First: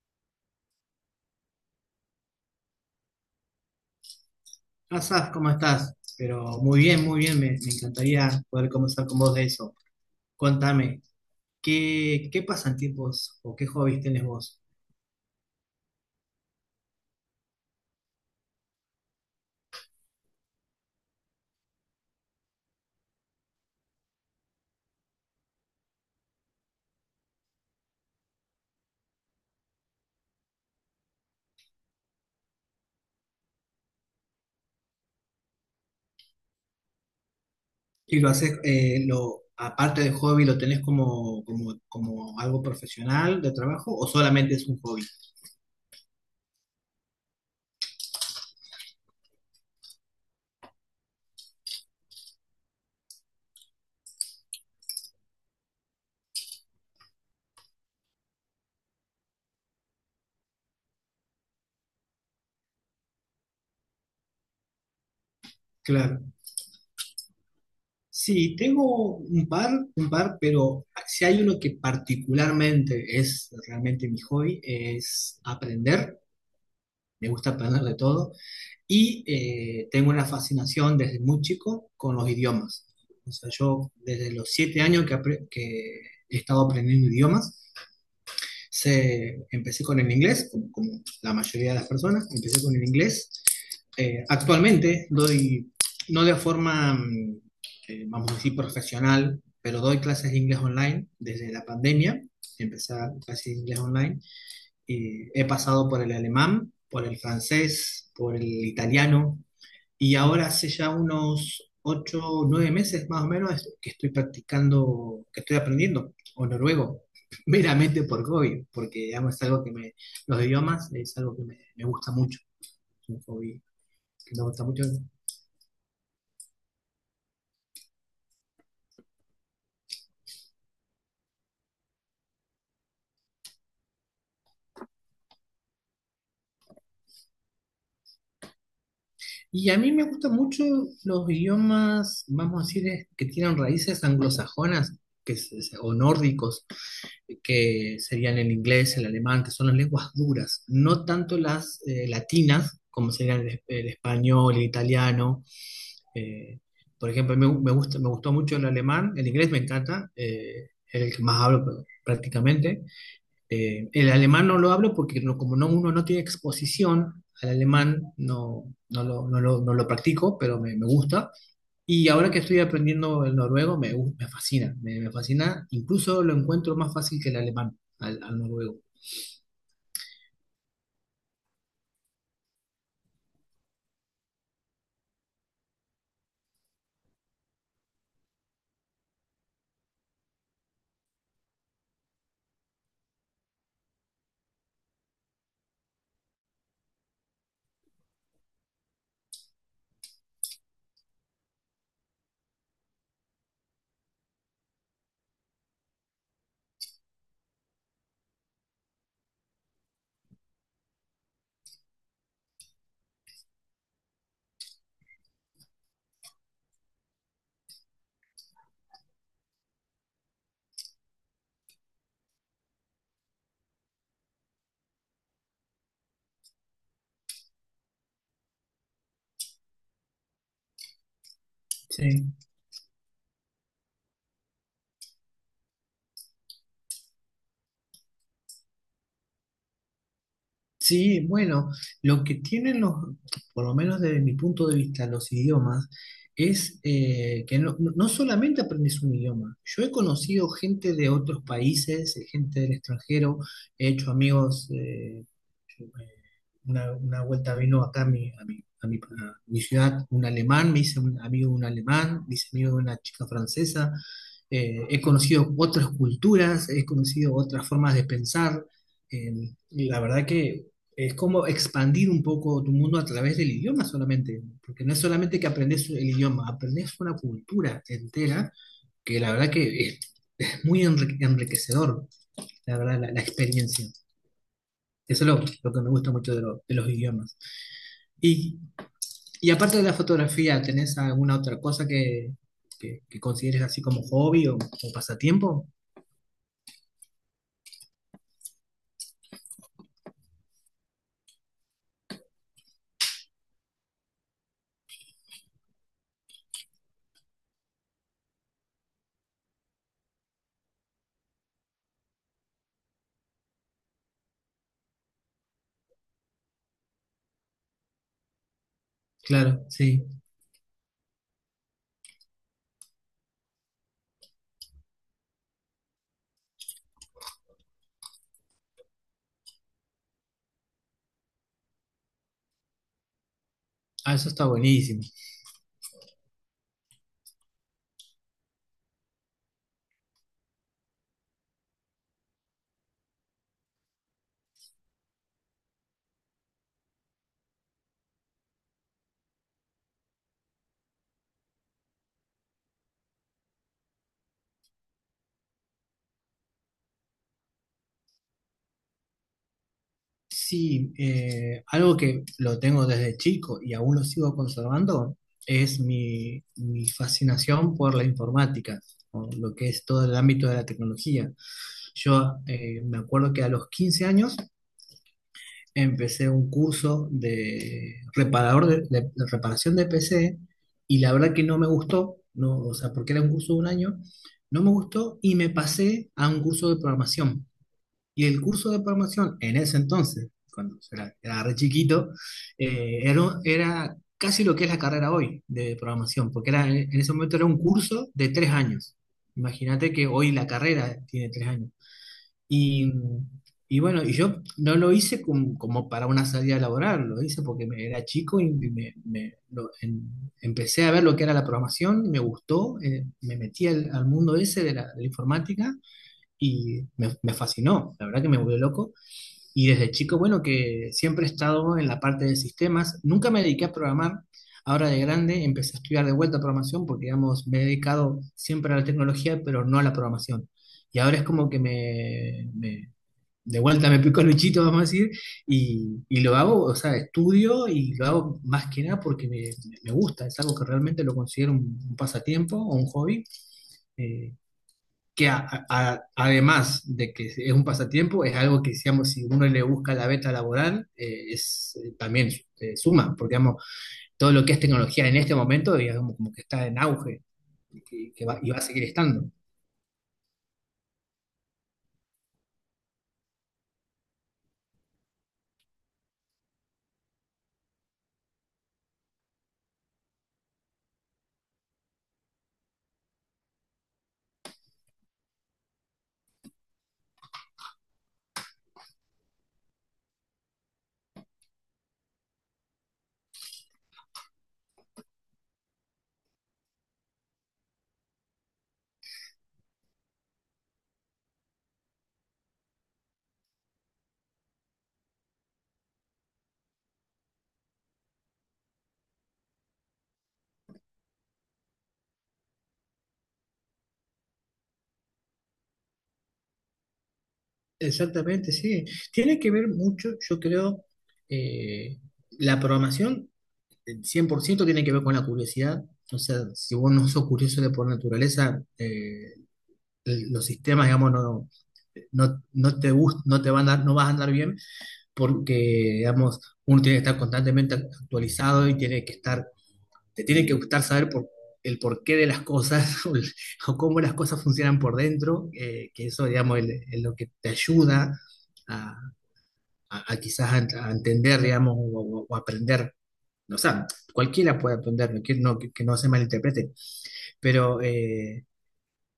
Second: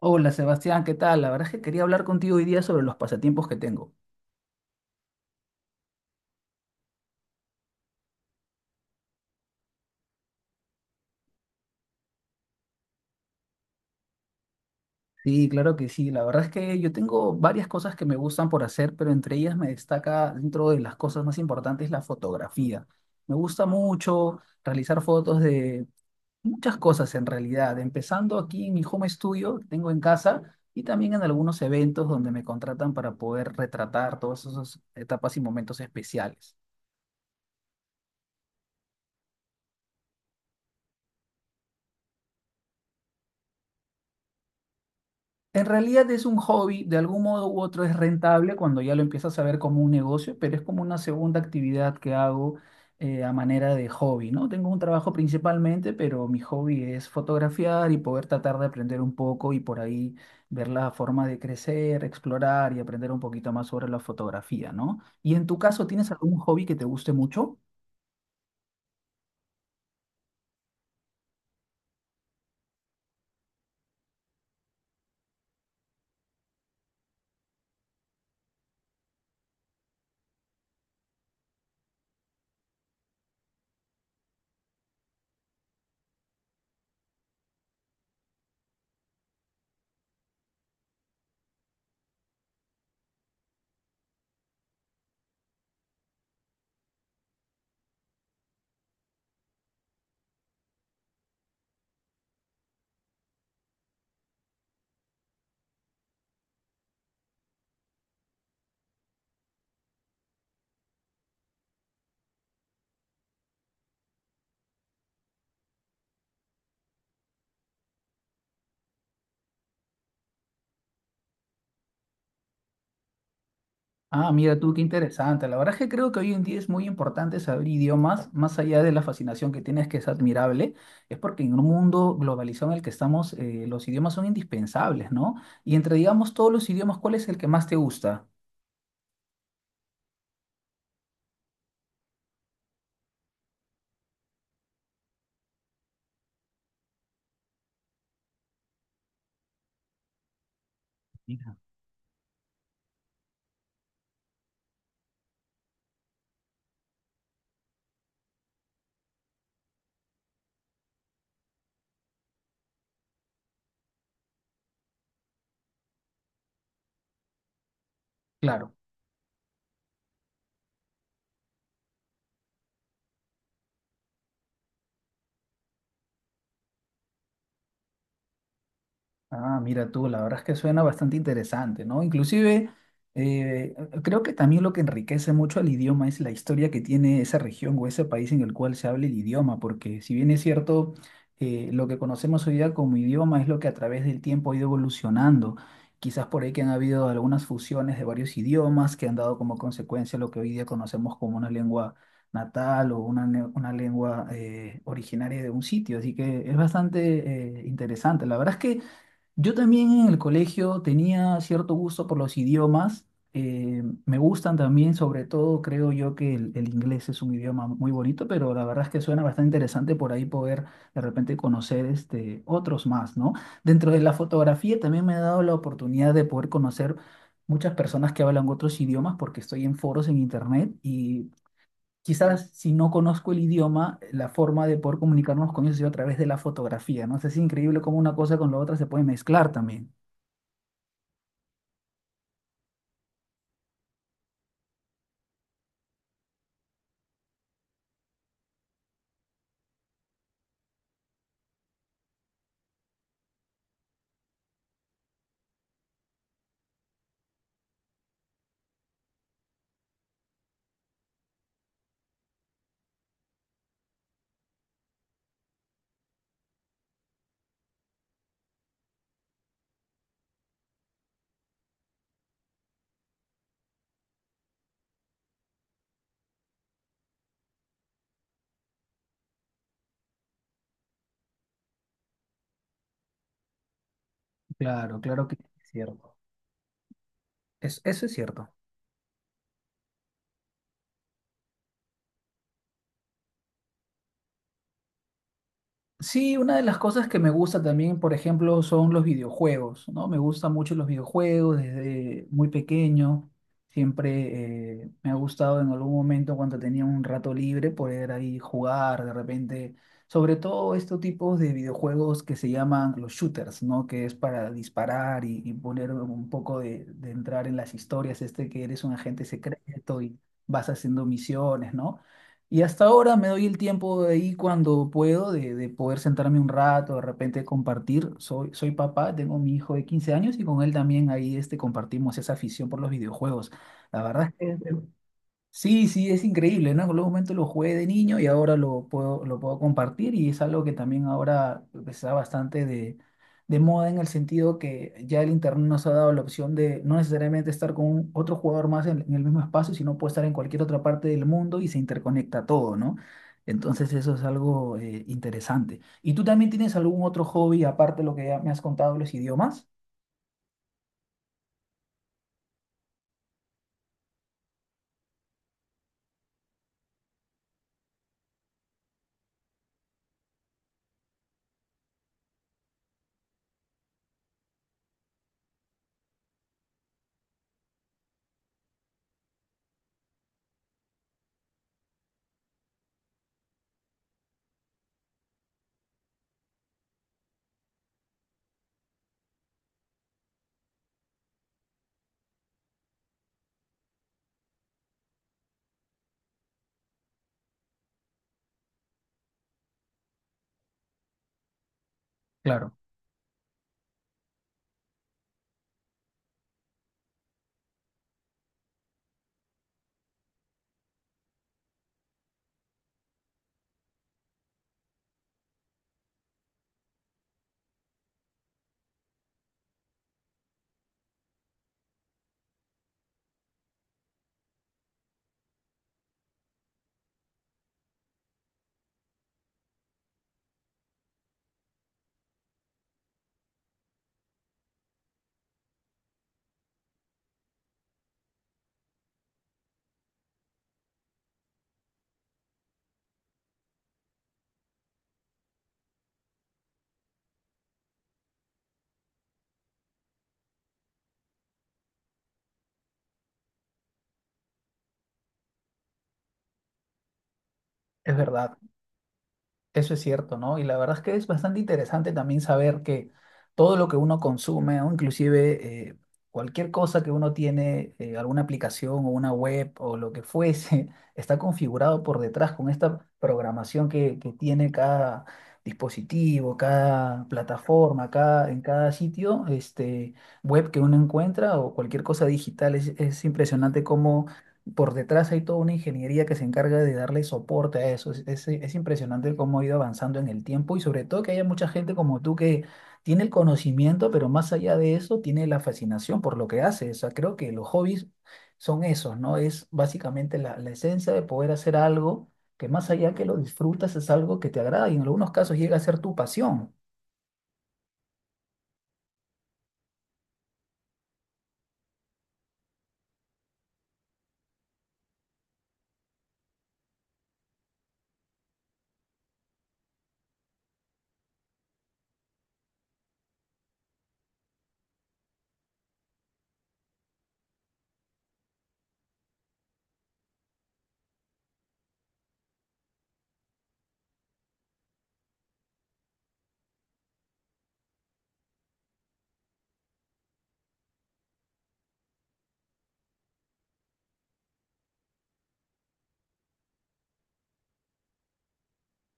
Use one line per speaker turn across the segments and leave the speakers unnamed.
Hola Sebastián, ¿qué tal? La verdad es que quería hablar contigo hoy día sobre los pasatiempos que tengo.
Asaf, ¿cómo estás? Pero muy bien, me encantaría poder conversar con vos de eso. Contame, ¿qué pasatiempos o qué hobbies tenés vos?
Sí, claro que sí. La verdad es que yo tengo varias cosas que me gustan por hacer, pero entre ellas me destaca dentro de las cosas más importantes la fotografía. Me gusta mucho realizar fotos de muchas cosas en realidad, empezando aquí en mi home studio que tengo en casa y también en algunos eventos donde me contratan para poder retratar todas esas etapas y momentos especiales.
¿Y lo haces, aparte de hobby, lo tenés como algo profesional de trabajo o solamente es un hobby?
En realidad es un hobby, de algún modo u otro es rentable cuando ya lo empiezas a ver como un negocio, pero es como una segunda actividad que hago a manera de hobby, ¿no? Tengo un trabajo principalmente, pero mi hobby es fotografiar y poder tratar de aprender un poco y por ahí ver la forma de crecer, explorar y aprender un poquito más sobre la fotografía, ¿no? Y en tu caso, ¿tienes
Claro.
algún hobby que te guste mucho?
Sí, tengo un par, pero si hay uno que particularmente es realmente mi hobby, es aprender. Me gusta aprender de todo. Y tengo una fascinación desde muy chico con los idiomas. O sea, yo desde los 7 años que he estado aprendiendo idiomas, empecé con el inglés, como la mayoría de las personas, empecé con el inglés. Actualmente doy, no de forma, vamos a decir, profesional, pero doy clases de inglés online desde la pandemia. Empecé a dar clases de inglés online. Y he pasado por el alemán, por el francés, por el italiano, y ahora hace ya unos 8 o 9 meses más o menos que estoy practicando, que estoy aprendiendo, o noruego, meramente por hobby, porque digamos, es algo que me, los idiomas es algo que me gusta mucho, es un hobby
Ah,
que me
mira
gusta
tú, qué
mucho.
interesante. La verdad es que creo que hoy en día es muy importante saber idiomas, más allá de la fascinación que tienes, que es admirable, es porque en un mundo globalizado en el que estamos, los idiomas son indispensables, ¿no? Y entre, digamos, todos los idiomas, ¿cuál es el que más te gusta?
Y a mí me gustan mucho los idiomas, vamos a decir, que tienen raíces anglosajonas o nórdicos, que serían el inglés, el alemán, que son las lenguas duras, no tanto
Mira.
las latinas, como serían el español, el italiano. eh, por ejemplo, me gusta, me gustó mucho el alemán, el inglés me encanta, es el que más hablo prácticamente. El alemán no lo hablo porque como no, uno no tiene exposición al alemán,
Claro.
no lo practico, pero me gusta. Y ahora que estoy aprendiendo el noruego, me fascina, me fascina, incluso lo encuentro más fácil que el alemán, al noruego.
Ah, mira tú, la verdad es que suena bastante interesante, ¿no? Inclusive, eh, creo que también lo que enriquece mucho al idioma es la historia que tiene esa región o ese país en el cual se habla el idioma, porque si bien es cierto, lo que conocemos hoy día como idioma es lo que a través del tiempo ha ido evolucionando. Quizás por ahí que han habido algunas fusiones de varios idiomas que han dado como consecuencia lo que hoy día conocemos como una lengua natal o una, una lengua originaria de un sitio. Así que es bastante interesante. La verdad es que… Yo también en el colegio tenía cierto gusto por los idiomas. Me gustan también, sobre todo creo yo que el inglés es un idioma muy bonito, pero la verdad es que suena bastante interesante por ahí poder de repente conocer este, otros más, ¿no? Dentro de la fotografía también me ha dado la oportunidad de poder conocer muchas personas que hablan otros idiomas porque estoy en foros en internet y
Sí.
quizás si no conozco el idioma, la forma de poder comunicarnos con ellos es a través de la fotografía, ¿no? O sea, es increíble cómo una cosa con la otra se puede mezclar también.
Sí, bueno, lo que tienen los, por lo menos desde mi punto de vista, los idiomas, es que no solamente aprendes un idioma. Yo he conocido gente de otros países, gente del extranjero, he hecho amigos, yo, eh, una vuelta vino acá a mi, ciudad un alemán, me hice un amigo de un alemán, me hice amigo de una chica francesa, he conocido otras culturas, he conocido otras formas de pensar. Eh, y la verdad que es como expandir un poco tu mundo a través del idioma solamente, porque no es solamente que aprendes el idioma, aprendes una cultura entera que la verdad que es muy enriquecedor, la verdad, la experiencia.
Claro,
Eso
claro
es
que
lo,
es
lo que me gusta
cierto.
mucho de los idiomas.
Eso es cierto.
Y, y aparte de la fotografía, ¿tenés alguna otra cosa que consideres así como hobby o pasatiempo?
Sí, una de las cosas que me gusta también, por ejemplo, son los videojuegos, ¿no? Me gustan mucho los videojuegos desde muy pequeño. Siempre me ha gustado en algún momento cuando tenía un rato libre poder ahí jugar de repente, sobre todo estos tipos de videojuegos que se llaman los shooters, ¿no? Que es para disparar y poner un poco de entrar en las historias, este que eres un agente
Claro,
secreto
sí.
y vas haciendo misiones, ¿no? Y hasta ahora me doy el tiempo de ahí cuando puedo, de poder sentarme un rato, de repente compartir. Soy papá, tengo mi hijo de 15 años y con él también ahí este, compartimos esa afición por los videojuegos. La
Ah, eso
verdad
está
es que es…
buenísimo.
Sí, sí, es increíble, ¿no? En algún momento lo jugué de niño y ahora lo puedo compartir y es algo que también ahora pues, está bastante de moda en el sentido que ya el internet nos ha dado la opción de no necesariamente estar con otro jugador más en el mismo espacio, sino puede estar en cualquier otra parte del mundo y se interconecta todo, ¿no? Entonces eso es algo interesante. ¿Y tú también tienes algún otro hobby aparte de lo que ya me has contado, los idiomas?
Sí, algo que lo tengo desde chico y aún lo sigo conservando es mi fascinación por la informática, por lo que es todo el ámbito de la tecnología. Yo me acuerdo que a los 15 años empecé un curso de, reparador de, de reparación de PC y la verdad que no me gustó, no, o sea, porque era un curso de un año, no me gustó y me pasé a un curso de programación. Y el curso de programación en ese entonces, cuando era re chiquito, era casi lo que es la carrera hoy de programación, porque era, en ese momento era un curso de 3 años. Imagínate que hoy la carrera tiene 3 años.
Claro,
Y, y bueno, y yo no lo hice como, para una salida laboral, lo hice porque era chico y empecé a ver lo que era la programación, me gustó, me metí al mundo ese de la informática y me fascinó, la verdad que me volvió loco. Y desde chico, bueno, que siempre he estado en la parte de sistemas, nunca me dediqué a programar. Ahora de grande empecé a estudiar de vuelta programación porque, digamos, me he dedicado siempre a la tecnología, pero no a la programación. Y ahora es como que de vuelta me pico el bichito, vamos a decir, y lo hago, o sea, estudio y lo hago más que nada porque me gusta, es algo que realmente lo considero un pasatiempo o un hobby. Eh, que además de que es un pasatiempo, es algo que, digamos, si uno le busca la beta laboral, es, también suma, porque, digamos, todo lo que es tecnología en este momento, digamos, como que está en auge y que,
es
que va, y va
verdad.
a seguir estando.
Eso es cierto, ¿no? Y la verdad es que es bastante interesante también saber que todo lo que uno consume, o inclusive cualquier cosa que uno tiene, alguna aplicación o una web o lo que fuese, está configurado por detrás con esta programación que tiene cada dispositivo, cada plataforma, cada, en cada sitio, este, web que uno encuentra o cualquier cosa digital. Es impresionante cómo por detrás hay toda una ingeniería que se encarga de darle soporte a eso. Es impresionante cómo ha ido avanzando en el tiempo y sobre todo que haya mucha gente como tú que tiene el conocimiento, pero más allá de eso tiene la fascinación por lo que hace. O sea, creo que los hobbies son esos, ¿no? Es básicamente la esencia de poder hacer algo que más allá que lo disfrutas es algo que te agrada y en algunos casos llega a ser tu pasión.
Exactamente, sí. Tiene que ver mucho, yo creo, eh, la programación, el 100% tiene que ver con la curiosidad. O sea, si vos no sos curioso de por naturaleza, los sistemas, digamos, no, no, no te gust- no te van a, no vas a andar bien porque, digamos, uno tiene que estar constantemente actualizado y te tiene que gustar saber el porqué de las cosas o cómo las cosas funcionan por dentro, que eso, digamos, es lo que te ayuda a, a quizás a entender, digamos, o aprender. O sea, cualquiera puede aprender, no, que no se malinterprete, pero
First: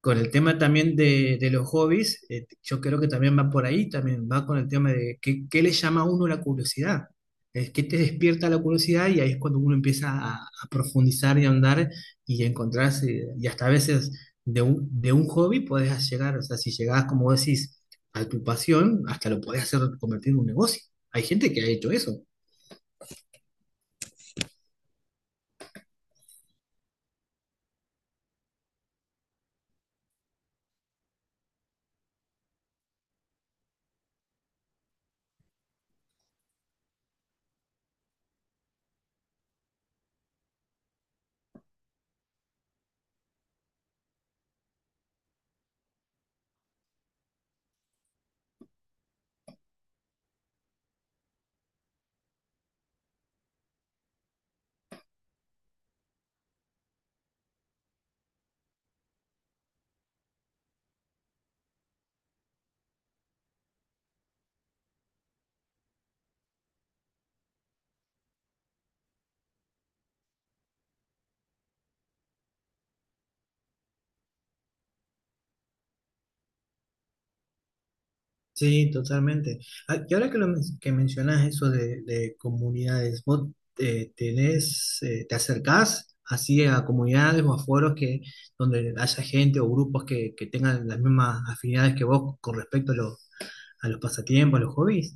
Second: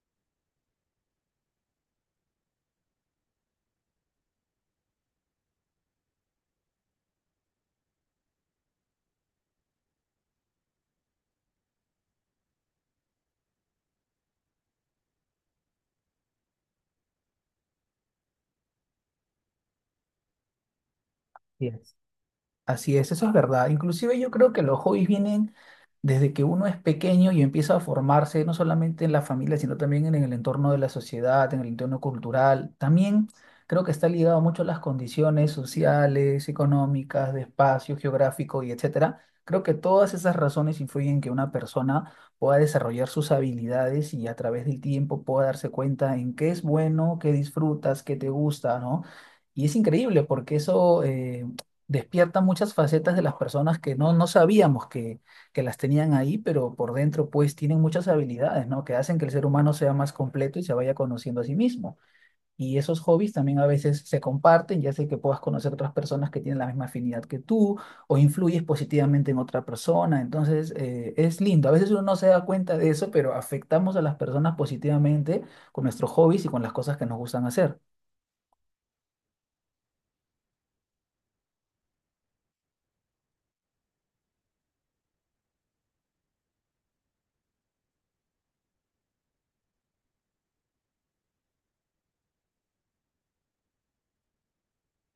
con el tema también de los hobbies, yo creo que también va por ahí, también va con el tema de qué le llama a uno la curiosidad, es qué te despierta la curiosidad y ahí es cuando uno empieza a profundizar y a ahondar y a encontrarse, y hasta a veces de un hobby podés llegar, o sea, si llegás, como decís, a tu pasión, hasta lo podés hacer convertir en un negocio. Hay gente que ha hecho eso.
Así es, eso es verdad. Inclusive yo creo que los hobbies vienen desde que uno es pequeño y empieza a formarse, no solamente en la familia, sino también en el entorno de la sociedad, en el entorno cultural. También creo que está ligado mucho a las condiciones sociales, económicas, de espacio geográfico y etcétera. Creo que todas esas razones influyen en que una persona pueda desarrollar sus habilidades y a través del tiempo pueda darse cuenta en qué es bueno, qué disfrutas, qué te gusta, ¿no? Y es increíble porque eso, despierta muchas facetas de las personas que no, no sabíamos que las tenían ahí, pero por dentro pues tienen muchas habilidades, ¿no? Que hacen que el ser humano sea más completo y se vaya conociendo a sí mismo. Y esos hobbies también a veces se comparten, ya sea que puedas conocer otras personas que tienen la misma afinidad que tú o influyes positivamente en otra persona. Entonces es lindo. A veces uno no se da cuenta de eso, pero afectamos a las personas positivamente con nuestros hobbies y con las cosas que nos gustan hacer.
Sí, totalmente. Ah, y ahora que mencionas eso de comunidades, ¿vos te acercás así a comunidades o a foros donde haya gente o grupos que tengan las mismas afinidades que vos con respecto a los pasatiempos, a los hobbies?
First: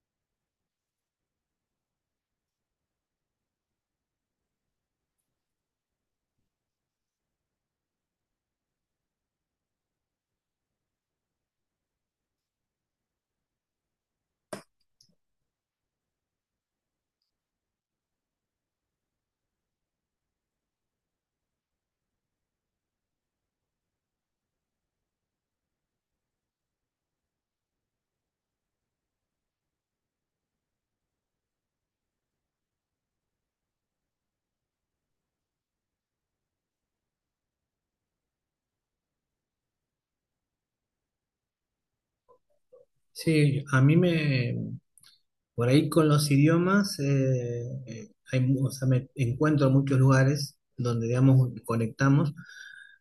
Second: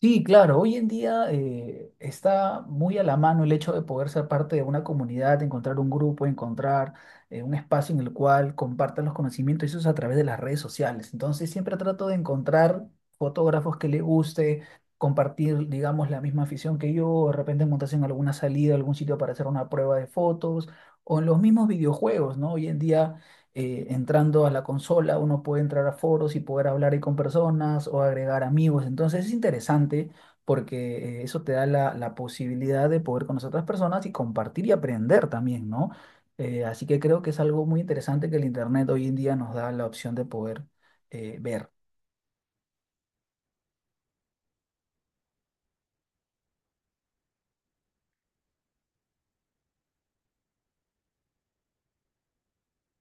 Sí, claro, hoy en día está muy a la mano el hecho de poder ser parte de una comunidad, encontrar un grupo, encontrar un espacio en el cual compartan los conocimientos, y eso es a través de las redes sociales. Entonces siempre trato de encontrar fotógrafos que le guste, compartir, digamos, la misma afición que yo, de repente montarse en alguna salida, algún sitio para hacer una prueba de fotos, o en los mismos videojuegos, ¿no? Hoy en día entrando a la consola, uno puede entrar a foros y poder hablar ahí con personas o agregar amigos. Entonces es interesante porque eso te da la posibilidad de poder conocer a otras personas y compartir y aprender también, ¿no? Así que creo que es algo muy interesante que el Internet hoy en día nos da la opción de poder ver.
Sí, a mí por ahí con los idiomas, o sea, me encuentro en muchos lugares donde, digamos, conectamos.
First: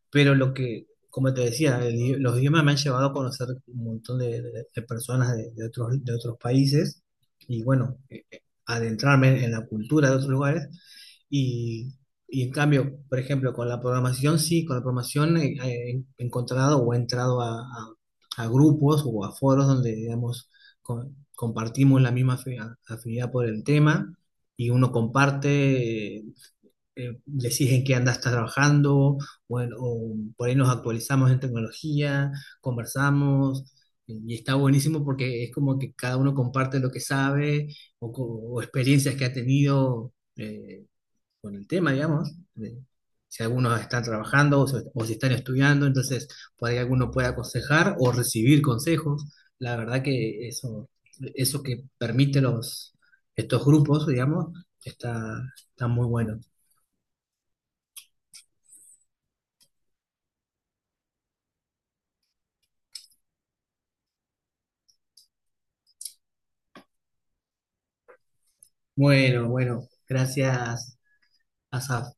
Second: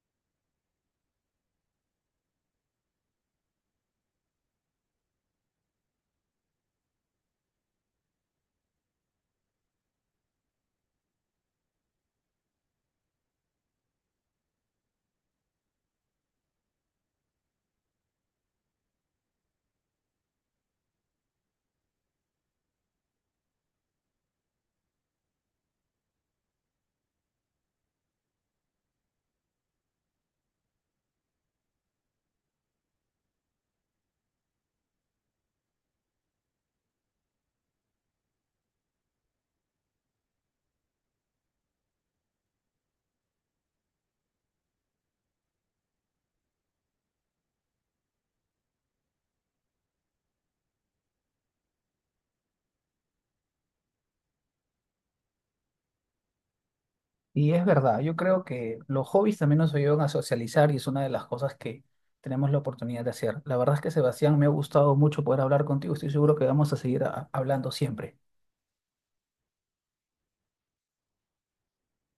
Pero lo que, como te decía, los idiomas me han llevado a conocer un montón de personas de otros países y bueno, adentrarme en la cultura de otros lugares. Y, y en cambio, por ejemplo, con la programación, sí, con la programación he, encontrado o he entrado a grupos o a foros donde, digamos, compartimos la misma afinidad por el tema y uno comparte les dije qué anda estás trabajando, bueno, o por ahí nos actualizamos en tecnología, conversamos, y está buenísimo porque es como que cada uno comparte lo que sabe o experiencias que ha tenido con el tema, digamos, si algunos están trabajando o si están estudiando, entonces por ahí alguno puede aconsejar o recibir consejos. La verdad que eso, que permite estos grupos, digamos, está, está muy bueno.
Y es verdad, yo creo que los hobbies también nos ayudan a socializar y es una de las cosas que tenemos la oportunidad de hacer. La verdad es que Sebastián, me ha gustado mucho poder hablar contigo. Estoy seguro que vamos a seguir hablando siempre.
Bueno, bueno, gracias, Asaf.